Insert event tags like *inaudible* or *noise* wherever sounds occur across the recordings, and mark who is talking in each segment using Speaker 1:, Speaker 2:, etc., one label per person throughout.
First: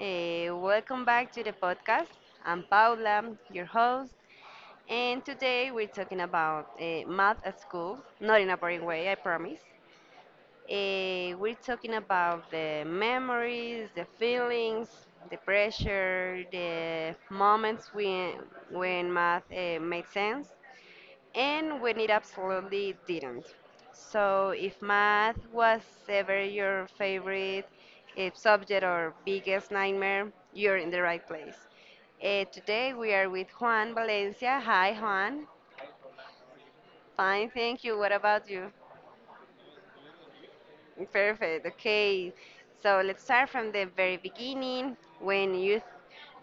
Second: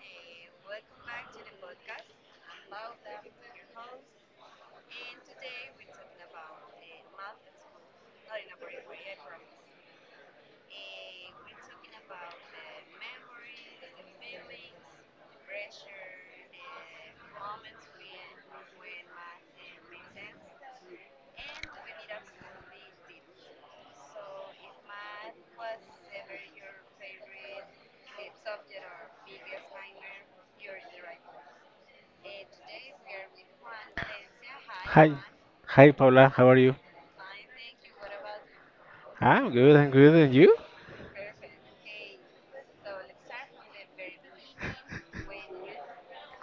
Speaker 1: welcome back to the podcast. I'm Paula, your host, and today we're talking about math at school, not in a boring way, I promise. We're talking about the memories, the feelings, the pressure, the moments when math made sense, and when it absolutely didn't. So, if math was ever your favorite subject or biggest nightmare, you're in the right place. Today we are with Juan Valencia. Hi,
Speaker 2: Hi.
Speaker 1: Juan.
Speaker 2: Hi, Paula. How are you?
Speaker 1: Fine, thank you. What about you?
Speaker 2: I'm good. And you?
Speaker 1: Perfect. Okay. So let's start from the very beginning, when you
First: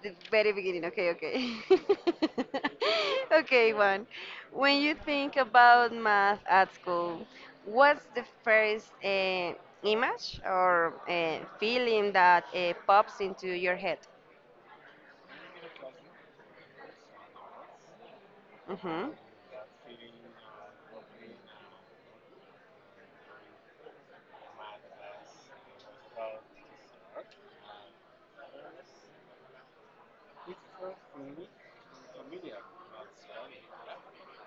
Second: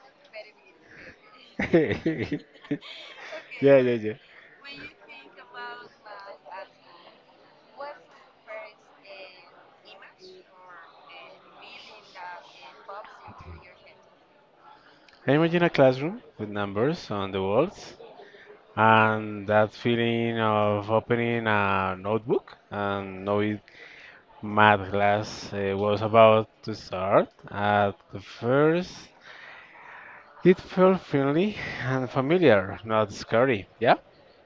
Speaker 1: the very beginning. Okay, okay.
Speaker 2: *laughs* yeah,
Speaker 1: *laughs* Okay, one.
Speaker 2: yeah.
Speaker 1: When you think about math at school, what's the first image or feeling that pops into your head?
Speaker 2: I imagine a classroom with numbers on the walls
Speaker 1: Mm-hmm.
Speaker 2: and that feeling of opening a notebook and knowing math class was about to start at the first. It felt friendly and familiar, not scary. Yeah?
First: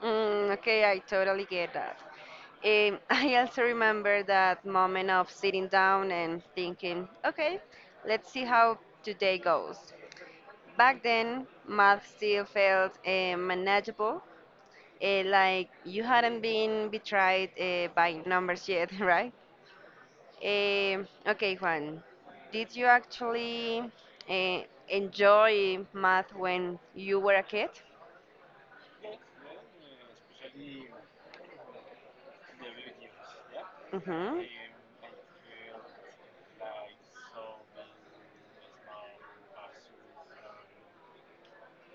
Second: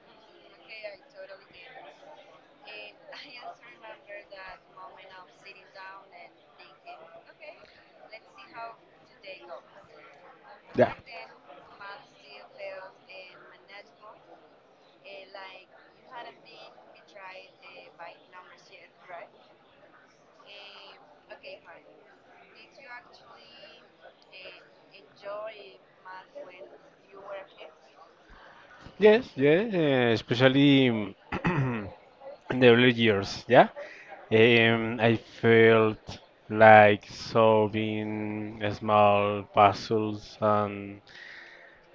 Speaker 1: Mm, okay, I totally get that. *laughs* I also remember that moment of sitting down and thinking, okay, let's see how today goes.
Speaker 2: Yeah.
Speaker 1: Back then, math still felt manageable, like you hadn't been betrayed by numbers yet, *laughs* right? Okay, Juan, did you actually uh, enjoy math when you were a kid?
Speaker 2: Yes, yes, especially *clears throat* in the early years, yeah.
Speaker 1: Hmm.
Speaker 2: I felt like solving small puzzles and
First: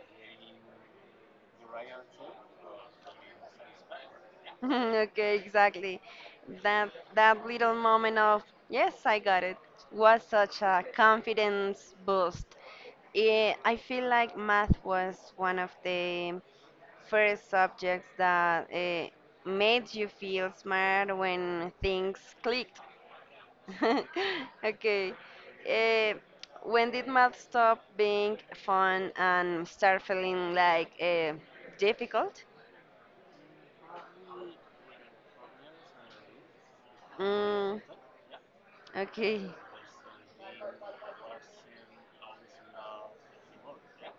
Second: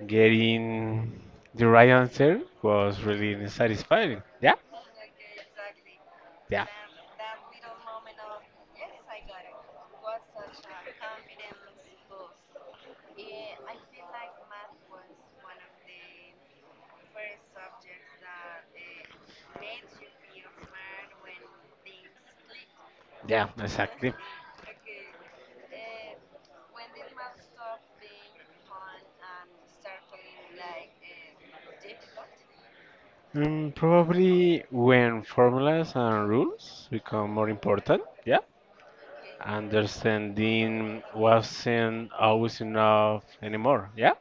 Speaker 2: getting the right answer was really satisfying, yeah.
Speaker 1: *laughs* Okay, exactly.
Speaker 2: Yeah.
Speaker 1: That that little moment of "yes, I got it" was such a confidence boost. I feel like math was one of the first subjects that made you feel smart when things clicked.
Speaker 2: Yeah, exactly.
Speaker 1: *laughs* Okay.
Speaker 2: *laughs*
Speaker 1: Eh, when did math stop being fun and start feeling like, difficult?
Speaker 2: Probably when formulas and rules become more
Speaker 1: Mm,
Speaker 2: important, yeah.
Speaker 1: okay.
Speaker 2: Understanding wasn't always enough anymore, yeah?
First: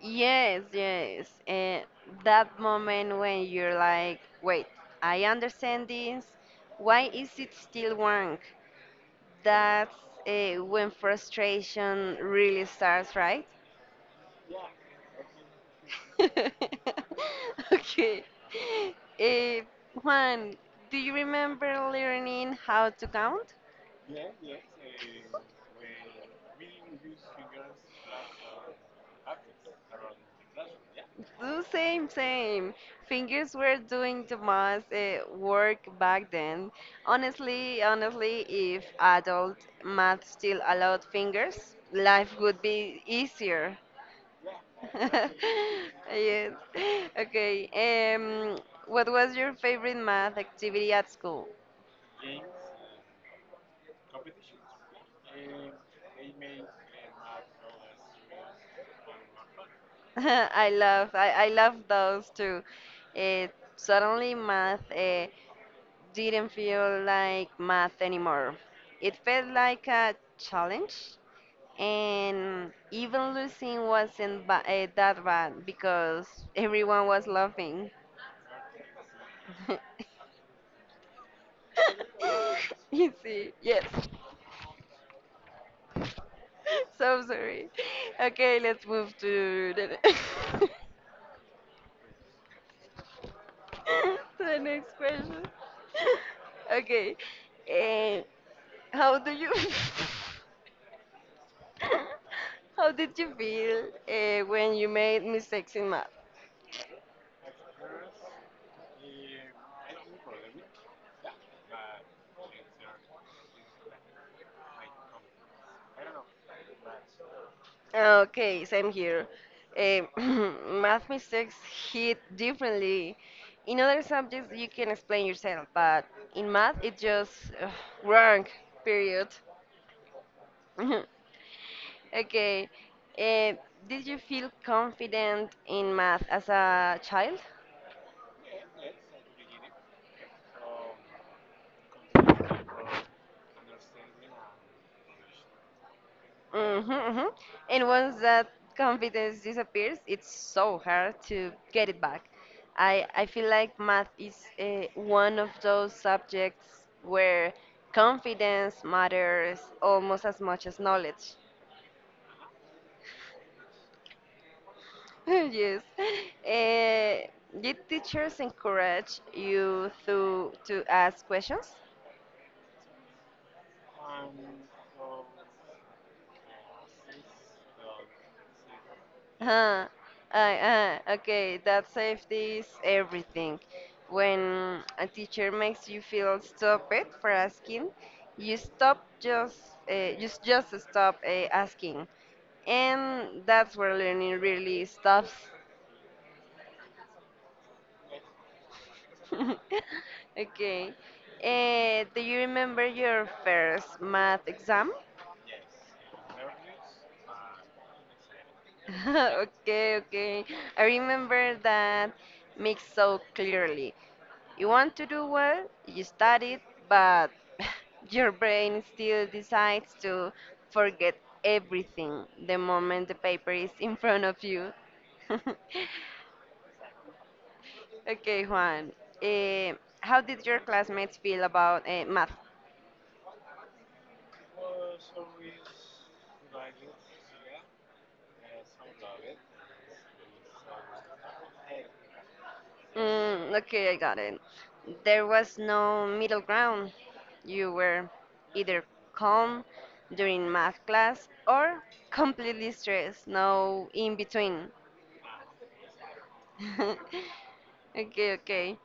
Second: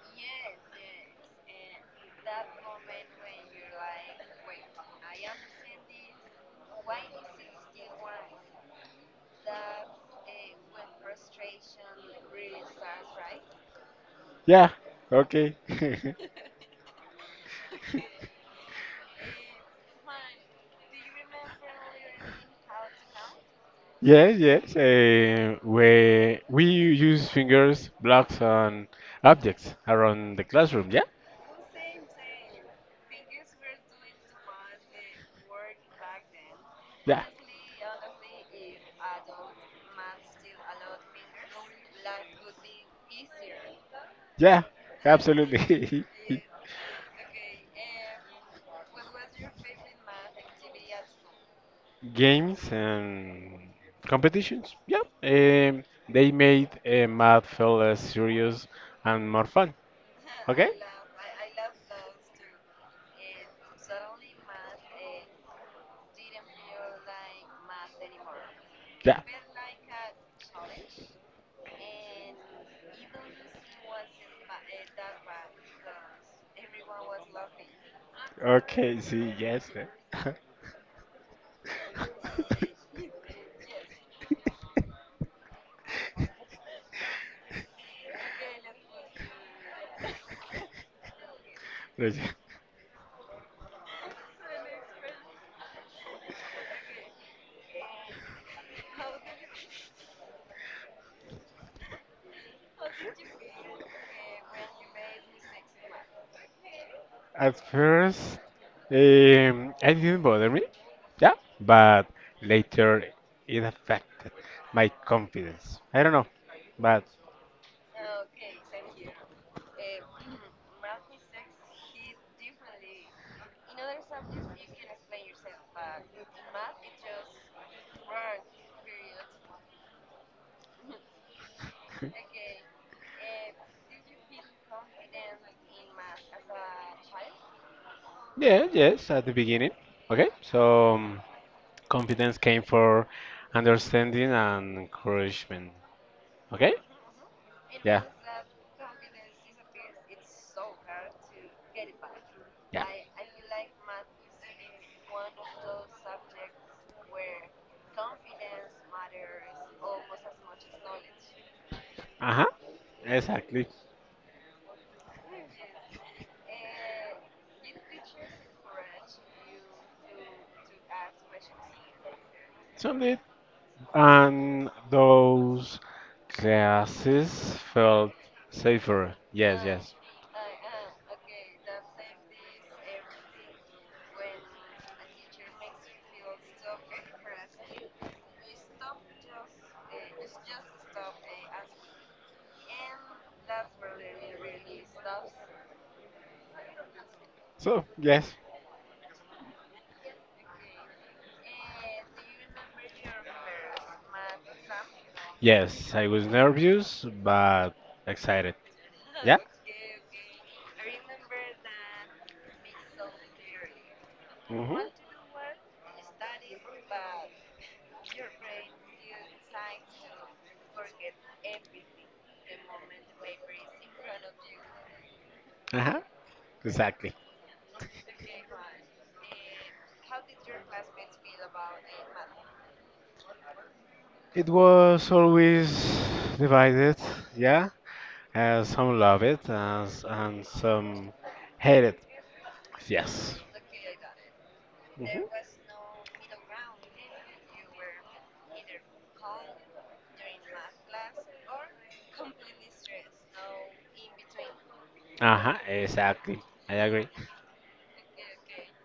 Speaker 1: Yes, yes. That moment when you're like, wait, I understand this. Why is it still wrong? That's, when frustration really starts, right?
Speaker 2: Yeah, okay. *laughs*
Speaker 1: *laughs* Okay. Eh, Juan, do you remember learning how to count?
Speaker 2: Yes, yes. Where we use fingers, blocks, and objects around the classroom, yeah?
Speaker 1: The same, same. Fingers were doing the most, work back then.
Speaker 2: Yeah.
Speaker 1: Honestly, if adult math still allowed fingers, life would be easier.
Speaker 2: Yeah.
Speaker 1: *laughs*
Speaker 2: Absolutely.
Speaker 1: Yes. Okay. What was your favorite math activity at school?
Speaker 2: *laughs* Games and competitions. Yeah, they made math feel less serious and more fun.
Speaker 1: *laughs*
Speaker 2: *laughs* Okay.
Speaker 1: I love those too. It suddenly math didn't feel like math anymore. It
Speaker 2: Yeah.
Speaker 1: felt like a challenge, and even losing wasn't that bad because everyone was laughing. *laughs*
Speaker 2: Okay. See. Yes. Eh.
Speaker 1: You see, yes.
Speaker 2: *laughs*
Speaker 1: *laughs* So sorry. Okay, let's move *laughs*
Speaker 2: Like,
Speaker 1: to the next question. *laughs* Okay. eh, How do you *laughs* how did you feel when you made mistakes in math?
Speaker 2: at first, it didn't bother me, yeah, but later it affected my confidence. I don't know, but
Speaker 1: Okay, same here. Eh, *clears throat* math mistakes hit differently. In other subjects, you can explain yourself, but in math, it's just, ugh, wrong, period. *laughs* Okay,
Speaker 2: *laughs*
Speaker 1: eh, did you feel confident in math as a child?
Speaker 2: Yeah, yes, at the beginning. Okay, so um, Confidence came for understanding and encouragement. Okay.
Speaker 1: Mm-hmm, mm-hmm. And
Speaker 2: Yeah.
Speaker 1: once that confidence disappears, it's so hard to get it back.
Speaker 2: Yeah.
Speaker 1: I feel like math is one of those subjects where confidence matters almost as much as knowledge.
Speaker 2: Uh-huh. Exactly.
Speaker 1: *laughs* Yes. Did teachers encourage you to ask questions?
Speaker 2: So neat. And those classes felt safer. Yes,
Speaker 1: Huh?
Speaker 2: yes.
Speaker 1: Okay, that safety is everything. When a teacher makes you feel stupid for asking, you stop just, just stop asking, and that's where learning really stops. *laughs*
Speaker 2: So, yes.
Speaker 1: Okay, do you remember your first math exam?
Speaker 2: Yes, I was nervous but excited. *laughs*
Speaker 1: *laughs*
Speaker 2: Yeah?
Speaker 1: Okay, okay. I remember that mix so clearly. You
Speaker 2: Hmm.
Speaker 1: want to do well, you study, but *laughs* your brain still decides to forget everything the moment the paper is in front of you.
Speaker 2: Uh-huh. Exactly.
Speaker 1: *laughs* Okay, Juan. Eh, how did your classmates feel about, math?
Speaker 2: It was always divided, yeah. Some love it, and some hate it. Yes.
Speaker 1: Mm, okay, I got it.
Speaker 2: Mhm.
Speaker 1: There was no middle ground. You were either calm during math class or completely stressed, no in between.
Speaker 2: Uh-huh, exactly. I agree.
Speaker 1: *laughs* Okay, okay.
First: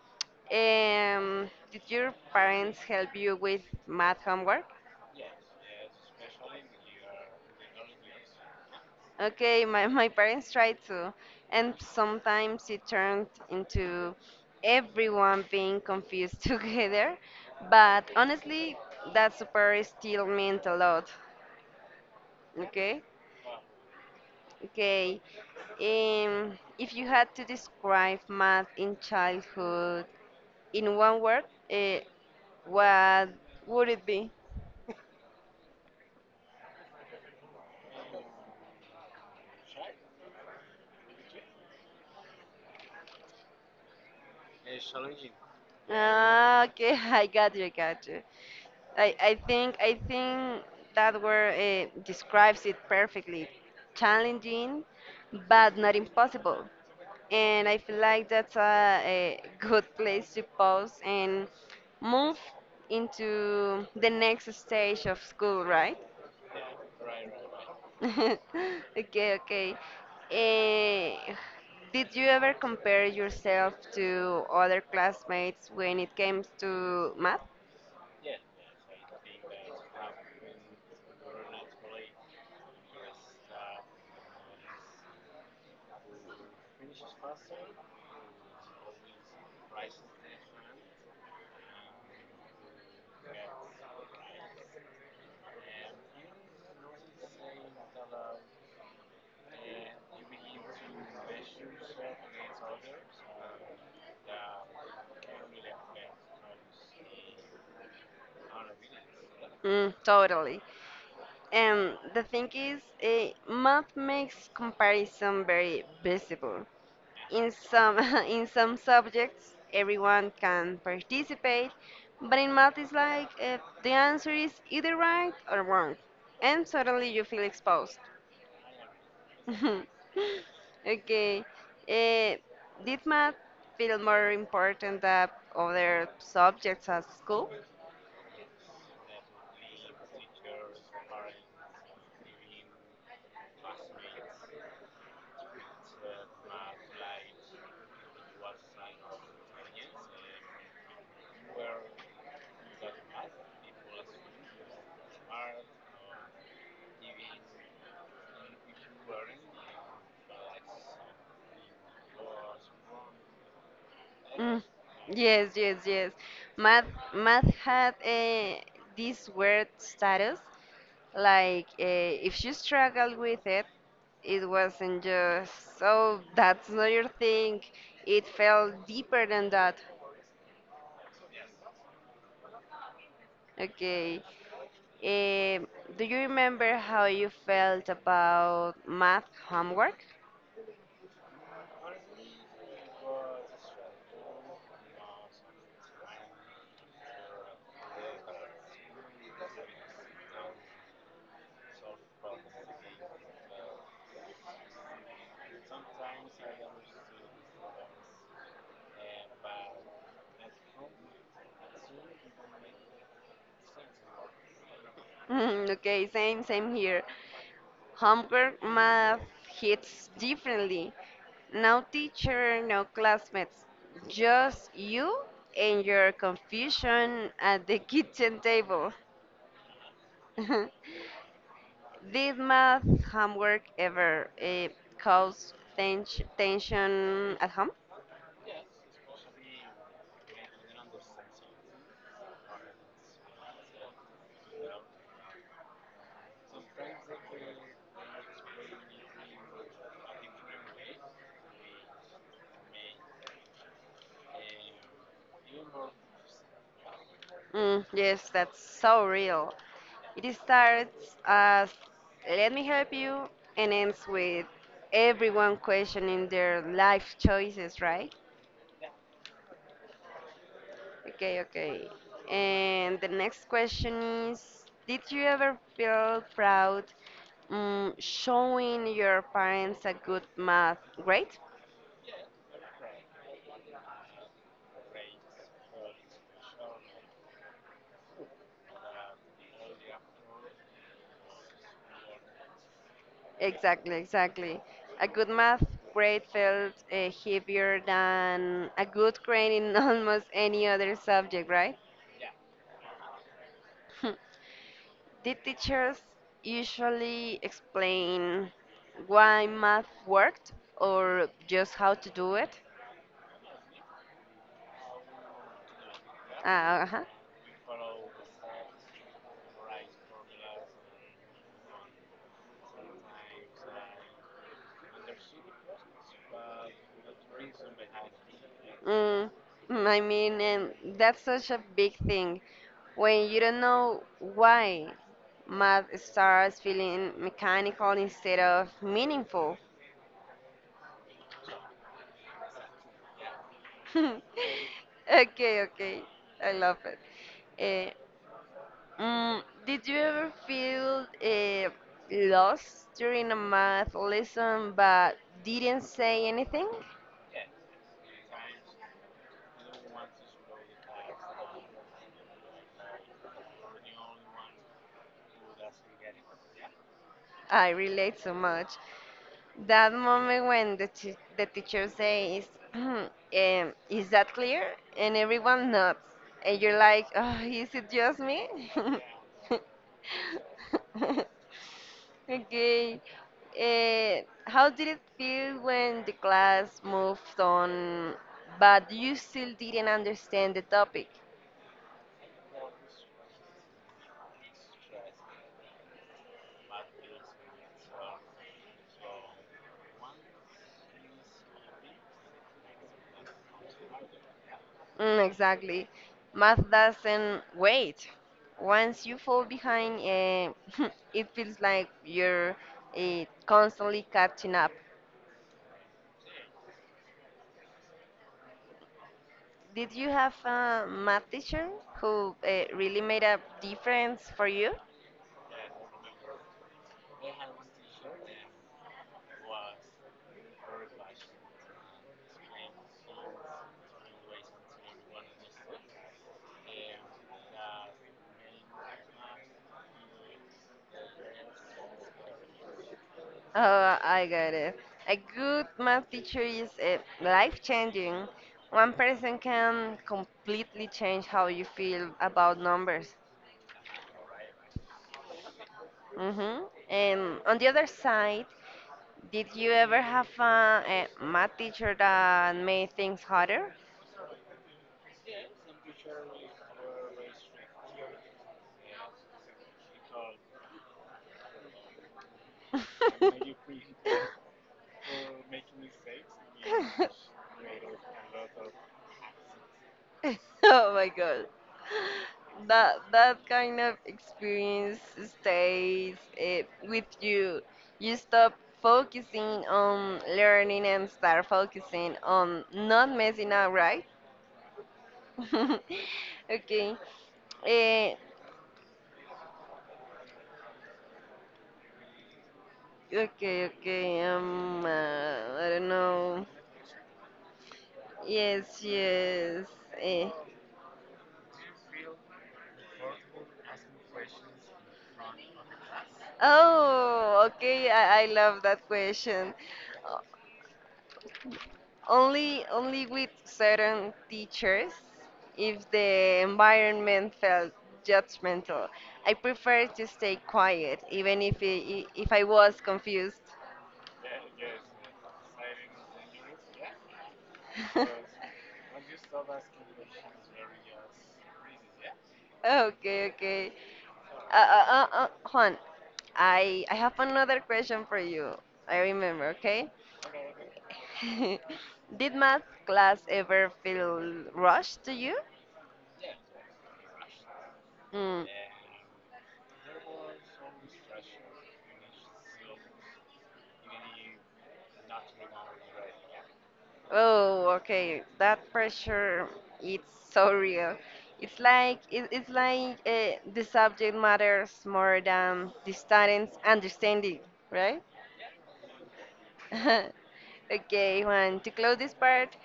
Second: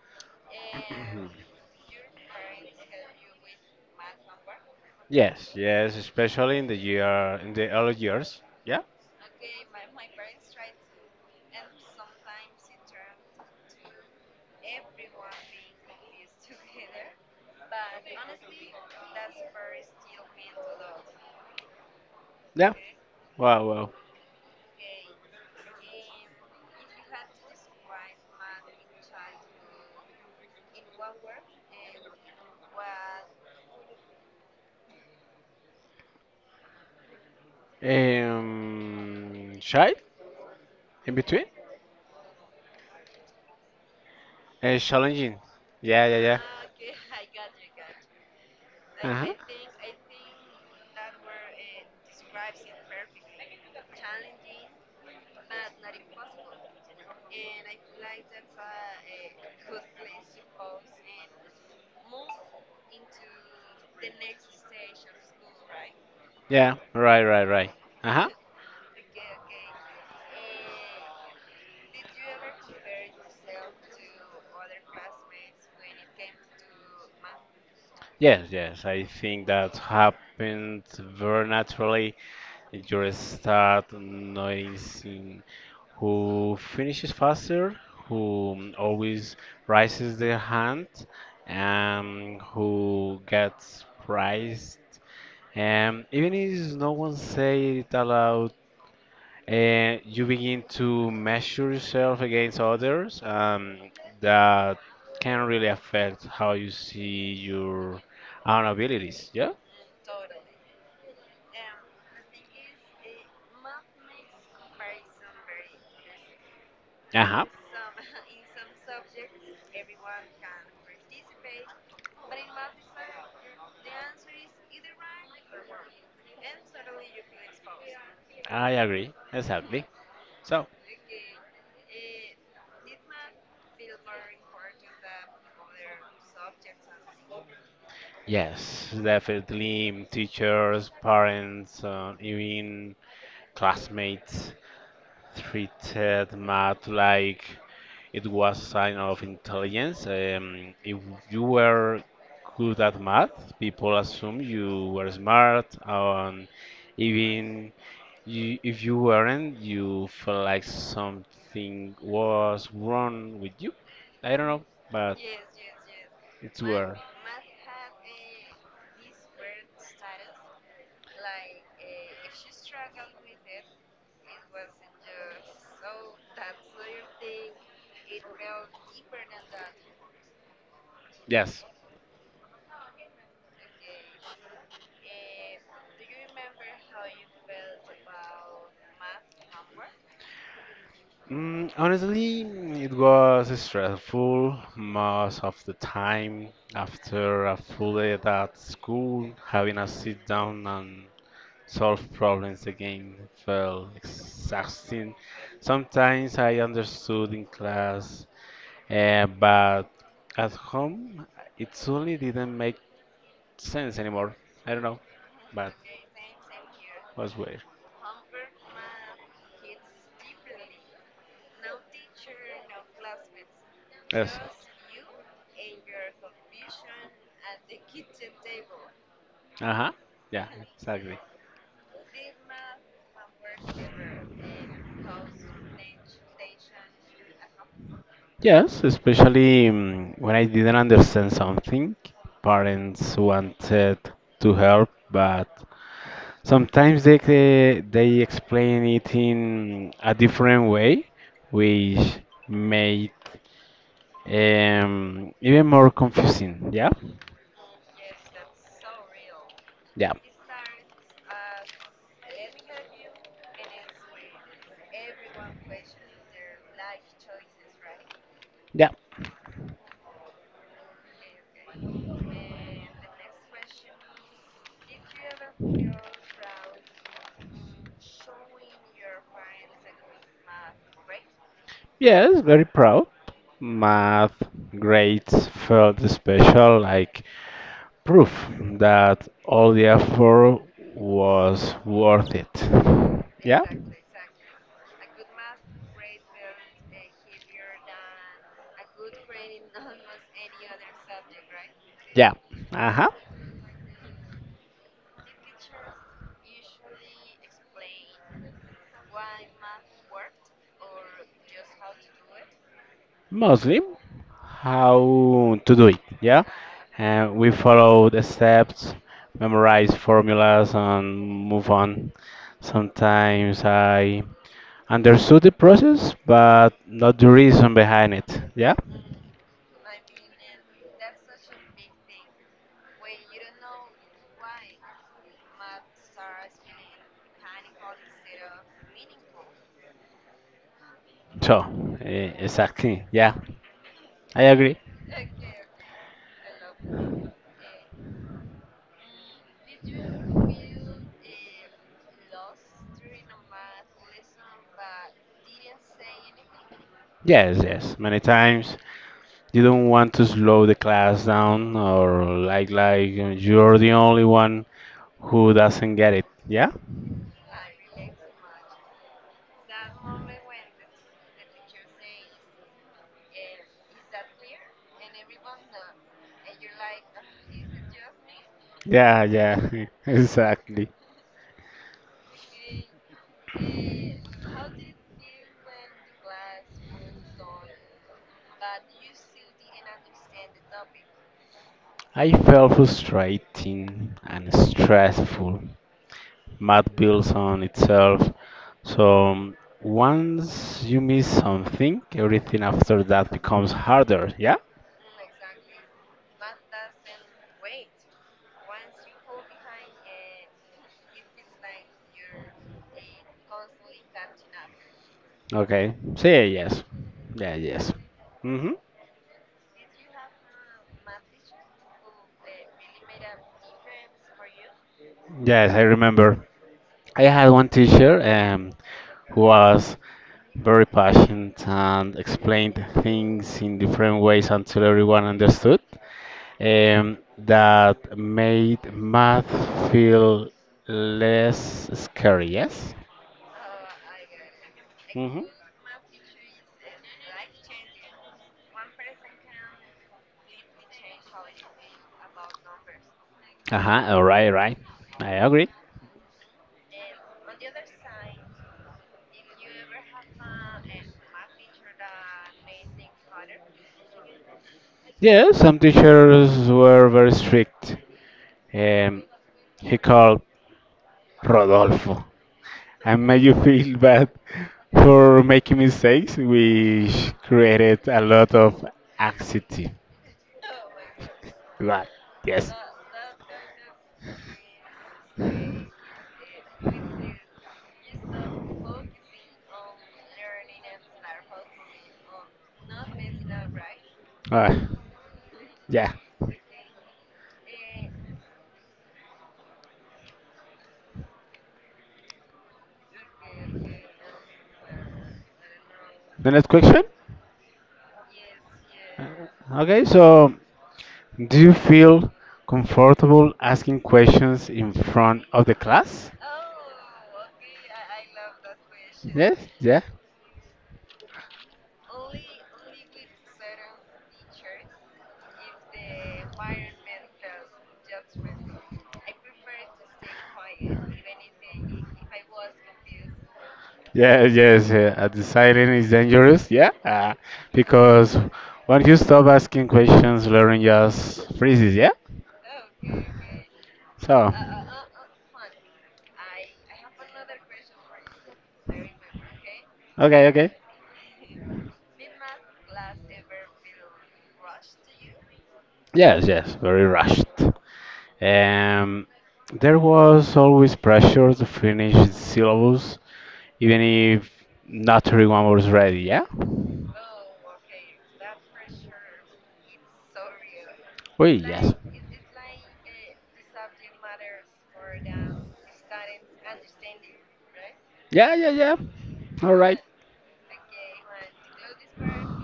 Speaker 1: Did your parents help you with math homework?
Speaker 2: Yes, yes, especially in the early years. Yeah,
Speaker 1: Okay, my parents tried to, and sometimes it turned into everyone being confused *laughs* together. But honestly, that super still meant a lot.
Speaker 2: yeah.
Speaker 1: Okay,
Speaker 2: Wow, wow.
Speaker 1: okay. Um, if you had to describe math in childhood in one word, uh, what would it be?
Speaker 2: Shy in between? Challenging. Yeah, yeah, yeah.
Speaker 1: Ah, okay,
Speaker 2: *laughs*
Speaker 1: *laughs* I got you, I got you. I,
Speaker 2: Uh-huh.
Speaker 1: I think I think that word describes it perfectly. Challenging, but not impossible. And I feel like that's a good place to pause and move into the next stage of school, right?
Speaker 2: Yeah, right, right, right. Uh-huh.
Speaker 1: *laughs* Okay, okay. Eh, did you ever compare yourself to other classmates when it came to math?
Speaker 2: Yes, yes. I think that happened very naturally. You start noticing who finishes faster, who always raises their hand, and who gets prized. And even if no one says it aloud, you begin to measure yourself against others. That can really affect how you see your own abilities. Yeah.
Speaker 1: Mm, totally. And the thing is, math makes comparison very visible.
Speaker 2: Uh huh.
Speaker 1: In some *laughs* in some subjects, everyone can participate, but in math, it's like, the answer is either right or wrong, and suddenly you feel exposed. *laughs*
Speaker 2: I agree. Exactly. So,
Speaker 1: Okay. Eh, did math feel more important than other subjects at school?
Speaker 2: yes, definitely teachers, parents, even classmates treated math like it was a sign of intelligence. If you were good at math, people assume you were smart, and even you, if you weren't, you felt like something was wrong with you. I don't
Speaker 1: Mm,
Speaker 2: know, but
Speaker 1: yes, yes, yes.
Speaker 2: Yes, it's
Speaker 1: Math,
Speaker 2: weird.
Speaker 1: math had this weird status. Like, if you struggled with it, it wasn't just, oh, that's not your thing. It felt deeper than that.
Speaker 2: Yes.
Speaker 1: Okay. Um, do you remember how you felt about math homework? *laughs*
Speaker 2: Honestly, it was stressful most of the time. After a full day at school, having a sit down and solve problems again felt exhausting. Sometimes I understood in class, uh, but at home, it suddenly didn't make sense anymore. I don't know, but
Speaker 1: Okay, same, same here.
Speaker 2: Was weird.
Speaker 1: Homework math hits differently. No teacher, no classmates.
Speaker 2: Yes.
Speaker 1: Just you and your confusion at the kitchen table.
Speaker 2: Uh huh. Yeah, exactly.
Speaker 1: *laughs* Did math homework ever, cause tension at home?
Speaker 2: Yes, especially when I didn't understand something. Parents wanted to help, but sometimes they explain it in a different way, which made even more confusing. Yeah,
Speaker 1: Mm, yes, that's so real.
Speaker 2: yeah,
Speaker 1: It starts as "let me help you" and ends with everyone questioning their life choices, right?
Speaker 2: yeah.
Speaker 1: Okay, okay. And the next question is, did you ever feel proud showing your parents a good math grade?
Speaker 2: Yes, very proud. Math grades felt special, like proof that all the effort was worth it. Yeah?
Speaker 1: Exactly, exactly. A good math grade felt heavier than a good grade in *laughs* almost any other subject, right? *laughs*
Speaker 2: Yeah. Uh huh.
Speaker 1: Hmm. Did teachers usually explain why math worked or just how to do it?
Speaker 2: Mostly how to do it. Yeah,
Speaker 1: Ah, uh-huh.
Speaker 2: and we follow the steps, memorize formulas, and move on. Sometimes I understood the process, but not the reason behind it. Yeah,
Speaker 1: Mm, mm, I mean, and that's such a big thing. When you don't know why, math starts feeling mechanical instead of meaningful.
Speaker 2: so exactly. Yeah, I
Speaker 1: *laughs*
Speaker 2: agree.
Speaker 1: Okay, okay. I love it. Eh, did you ever feel lost during a math lesson but didn't say anything?
Speaker 2: Yes, yes. Many times you don't want to slow the class down, or like you're the only one who doesn't get it. Yeah,
Speaker 1: I relate so much. That moment when the teacher says, *clears throat* um, is that clear? And everyone nods. And you're like, oh, is it just me?
Speaker 2: yeah, yeah. *laughs* Exactly.
Speaker 1: *laughs* Okay. How did it feel when the class moved on, but you still didn't understand the topic?
Speaker 2: I felt frustrating and stressful. Math builds on itself. So once you miss something, everything after that becomes harder. Yeah?
Speaker 1: Mm, exactly. Math doesn't wait. Once you fall behind, *laughs* it feels like you're, constantly catching up.
Speaker 2: Okay. Say yes. Yeah, yes. Mm-hmm.
Speaker 1: Did you have a math teacher who, really made a difference for you?
Speaker 2: Yes, I remember. I had one teacher who was very patient and explained things in different ways until everyone understood. That made math feel less scary, yes?
Speaker 1: Oh, I got it. A
Speaker 2: Hmm.
Speaker 1: good math teacher is life changing. One person can completely change how you feel about numbers.
Speaker 2: Uh-huh, all right, right. I agree.
Speaker 1: Hmm. And on the other side, did you ever have a math teacher that made things harder?
Speaker 2: Yeah, some teachers were very strict. Um, he called Rodolfo and made you
Speaker 1: *laughs*
Speaker 2: feel *laughs* bad for making mistakes, which created a lot of anxiety.
Speaker 1: Oh my god.
Speaker 2: Right. Yes.
Speaker 1: That kind of experience stays, with you. You stop focusing on learning and start focusing on not messing up, right?
Speaker 2: Uh,
Speaker 1: *laughs*
Speaker 2: yeah.
Speaker 1: Okay. Eh, okay, okay. I don't know.
Speaker 2: The next question.
Speaker 1: Yes, yes.
Speaker 2: Okay,
Speaker 1: Eh.
Speaker 2: so do you feel comfortable asking questions in front of the class?
Speaker 1: Oh, okay. I love that question.
Speaker 2: Yes, yeah.
Speaker 1: O- only with certain teachers, if the environment felt judgmental. I prefer to stay quiet, even if I was confused.
Speaker 2: Yeah, yes, yeah. At the silent is dangerous, yeah,
Speaker 1: *laughs*
Speaker 2: because once you stop asking questions, learning just freezes, yeah?
Speaker 1: Okay, okay.
Speaker 2: So,
Speaker 1: Uh, Juan, I have another question for you. I remember, okay?
Speaker 2: okay, okay.
Speaker 1: *laughs* Did math class ever feel rushed to you?
Speaker 2: Yes, yes, very rushed.
Speaker 1: Mm.
Speaker 2: Um, there was always pressure to finish the syllabus, even if not everyone was ready, yeah?
Speaker 1: Oh, okay. That pressure, it's so real.
Speaker 2: Oh
Speaker 1: It's
Speaker 2: yes.
Speaker 1: like it's like the subject matters more than the student's understanding, right?
Speaker 2: Yeah, yeah, yeah. All right.
Speaker 1: *laughs* Okay, Juan, to close this part,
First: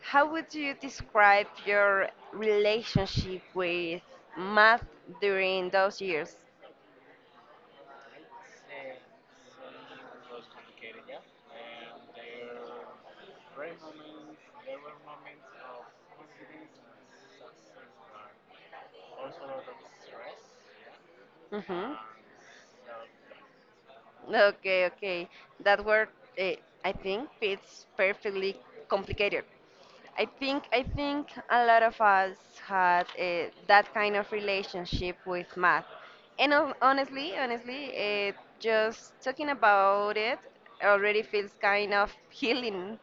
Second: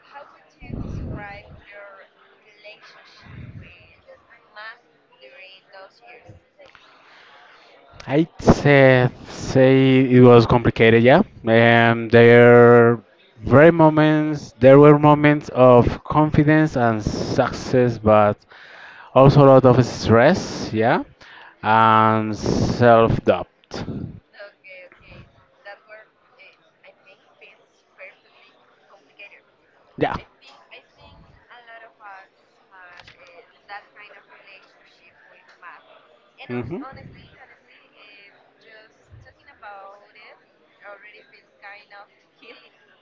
Speaker 1: how would you describe your relationship with math during those years?
Speaker 2: Yeah. I'd say it was complicated, yeah. And there very moments there were moments of confidence and success, but also a lot of stress, yeah,
Speaker 1: Mm-hmm.
Speaker 2: and self-doubt.
Speaker 1: Okay, okay. That word, uh, I think, fits perfectly — complicated.
Speaker 2: Yeah.
Speaker 1: I think a lot of us had that kind of relationship with math, and
Speaker 2: Mhm.
Speaker 1: just talking about it already feels kind of healing.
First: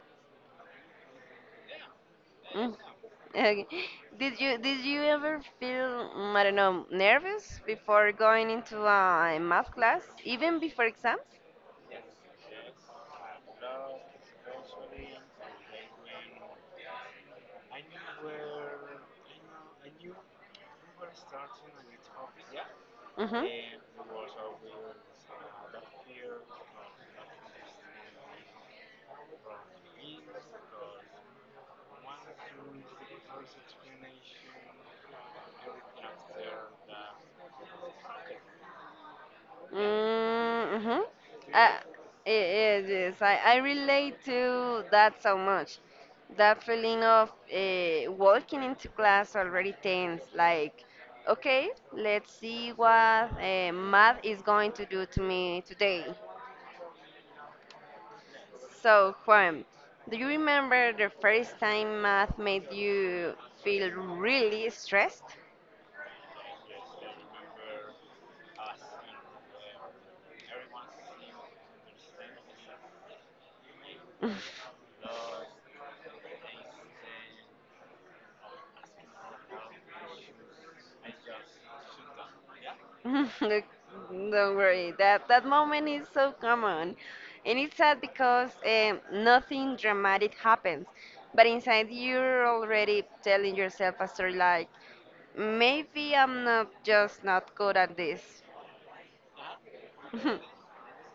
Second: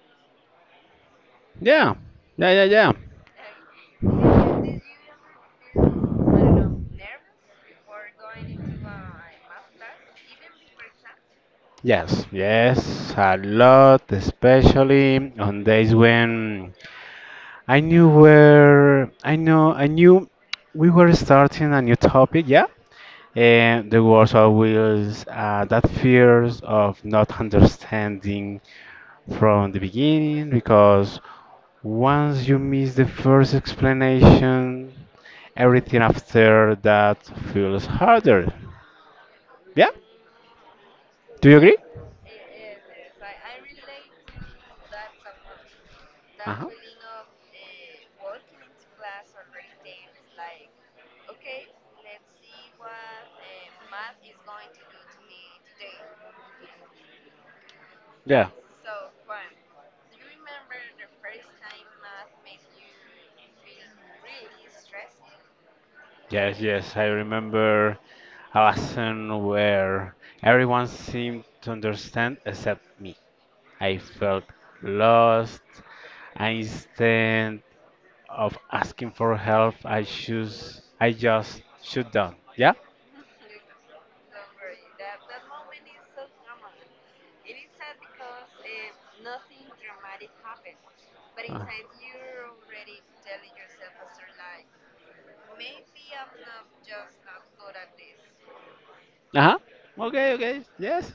Speaker 2: Yeah, yeah, yeah,
Speaker 1: Mm.
Speaker 2: yeah.
Speaker 1: *laughs* Okay. Did you ever feel, I don't know, nervous before going into a math class, even before exams?
Speaker 2: Yes, yes, a lot, especially on days when I knew where I know I knew we were starting a new topic. Yeah.
Speaker 1: Mm-hmm.
Speaker 2: And the words are wheels that fears of not understanding from the beginning, because once you miss the first explanation, everything after that feels harder. Yeah?
Speaker 1: Mm-hmm.
Speaker 2: Do you
Speaker 1: Uh,
Speaker 2: agree?
Speaker 1: yes, I relate to that so much. That
Speaker 2: Uh-huh.
Speaker 1: feeling of walking into class already tense, like, okay, let's see what math is going to do to me today.
Speaker 2: Yeah.
Speaker 1: So, Juan, do you remember the first time math made you feel really stressed?
Speaker 2: Yes, yes. I remember a lesson where everyone seemed to understand except me. I felt
Speaker 1: *laughs*
Speaker 2: lost, and instead of asking for help, I just shut down. Yeah?
Speaker 1: *laughs* Look, don't worry. That moment is so common, and it's sad because nothing dramatic happens, but
Speaker 2: Uh
Speaker 1: inside you're already telling yourself a story like, maybe I'm not just not good at this.
Speaker 2: huh. Okay, okay. Yes.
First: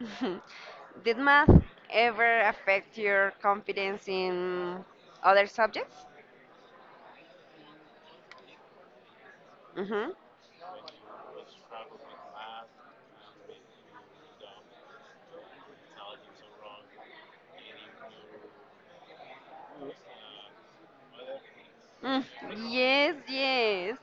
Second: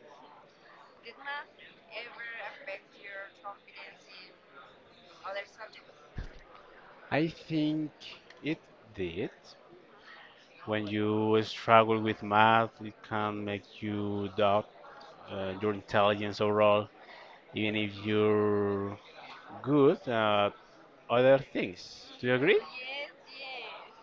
Speaker 1: *laughs* Did math ever affect your confidence in other subjects?
Speaker 2: I think it did.
Speaker 1: Mm-hmm.
Speaker 2: When you struggle with math, it can make you doubt your intelligence overall, even if you're good at other things.
Speaker 1: Mm,
Speaker 2: Do you agree?
Speaker 1: yes, yes.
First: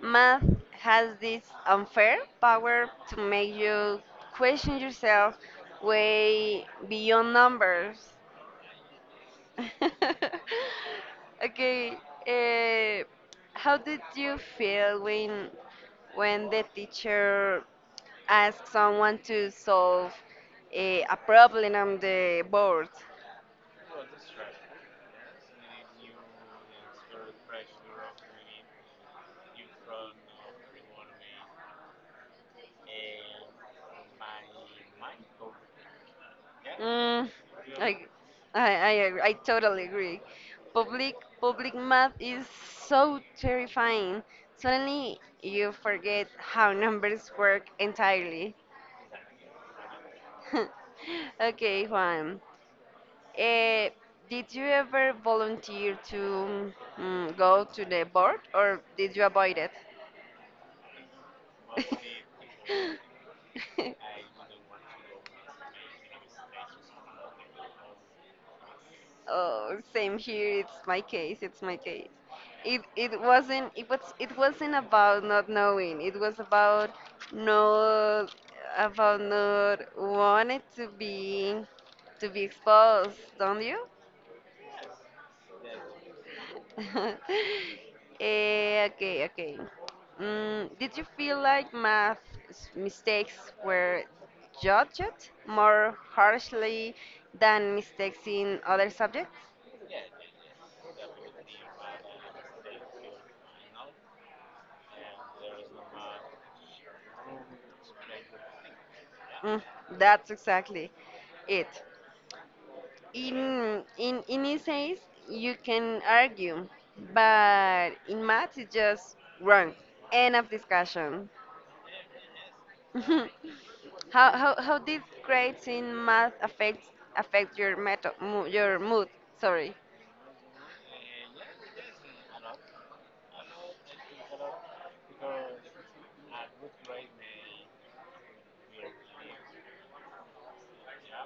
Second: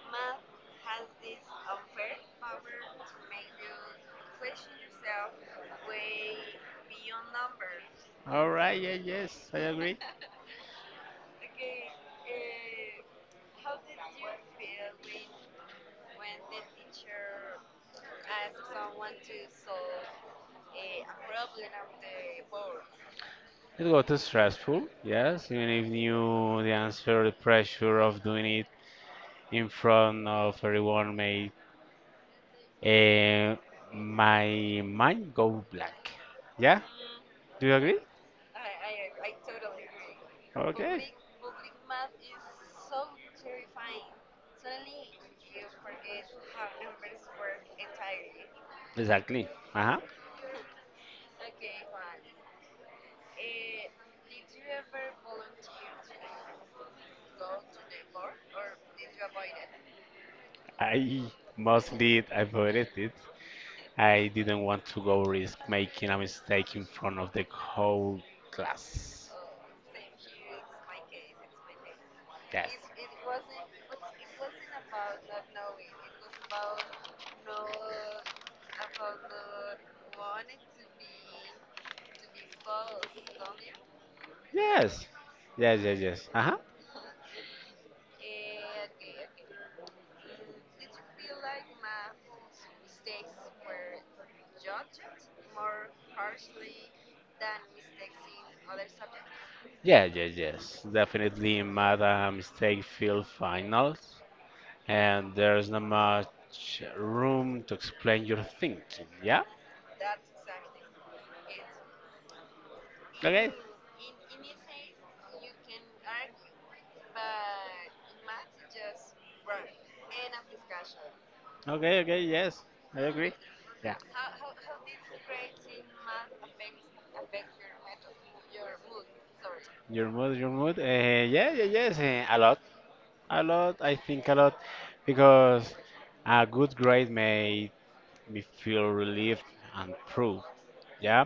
Speaker 1: Math has this unfair power to make you question yourself way beyond numbers.
Speaker 2: All right, yeah, yes, I agree.
Speaker 1: *laughs* Okay, uh, how did you feel when, the teacher asked someone to solve a problem on the board?
Speaker 2: It got too stressful, yes. Even if you knew the answer, the pressure of doing it in front of everyone made, Eh, my mind go blank. Yeah?
Speaker 1: Mm,
Speaker 2: Do you agree?
Speaker 1: I, I totally agree.
Speaker 2: Okay.
Speaker 1: Public public math is so terrifying. Suddenly you forget how *laughs* numbers work entirely.
Speaker 2: Exactly. Uh-huh.
Speaker 1: *laughs* Okay, Juan. Eh, did you ever volunteer to, go to the board or did you avoid it?
Speaker 2: I mostly avoided it. I didn't want to go risk making a mistake in front of the whole
Speaker 1: *laughs*
Speaker 2: class.
Speaker 1: Oh, same here. It's my case. It's my case.
Speaker 2: Yes.
Speaker 1: It wasn't about not knowing. It was about, not about not wanting to be exposed, don't you?
Speaker 2: Yes. Yes, yes, yes. Uh-huh.
Speaker 1: *laughs* Okay, okay. Mm, did you feel like math mistakes were judged more harshly than mistakes in other subjects?
Speaker 2: Yeah, yes, yes. Definitely Madam Mistake Field Finals. And there's not much room to explain your thinking. Yeah?
Speaker 1: Mm, that's exactly it.
Speaker 2: Okay.
Speaker 1: In essays you can argue, but in math it's just wrong. End of discussion.
Speaker 2: Okay, okay, yes. I
Speaker 1: *laughs*
Speaker 2: agree. Yeah.
Speaker 1: how, how did grades in math affect your your mood? Sorry.
Speaker 2: Your mood, your mood. Yeah, yeah, yes. A lot. A lot. I think a lot. Because a good grade may me feel relieved and proud. Yeah,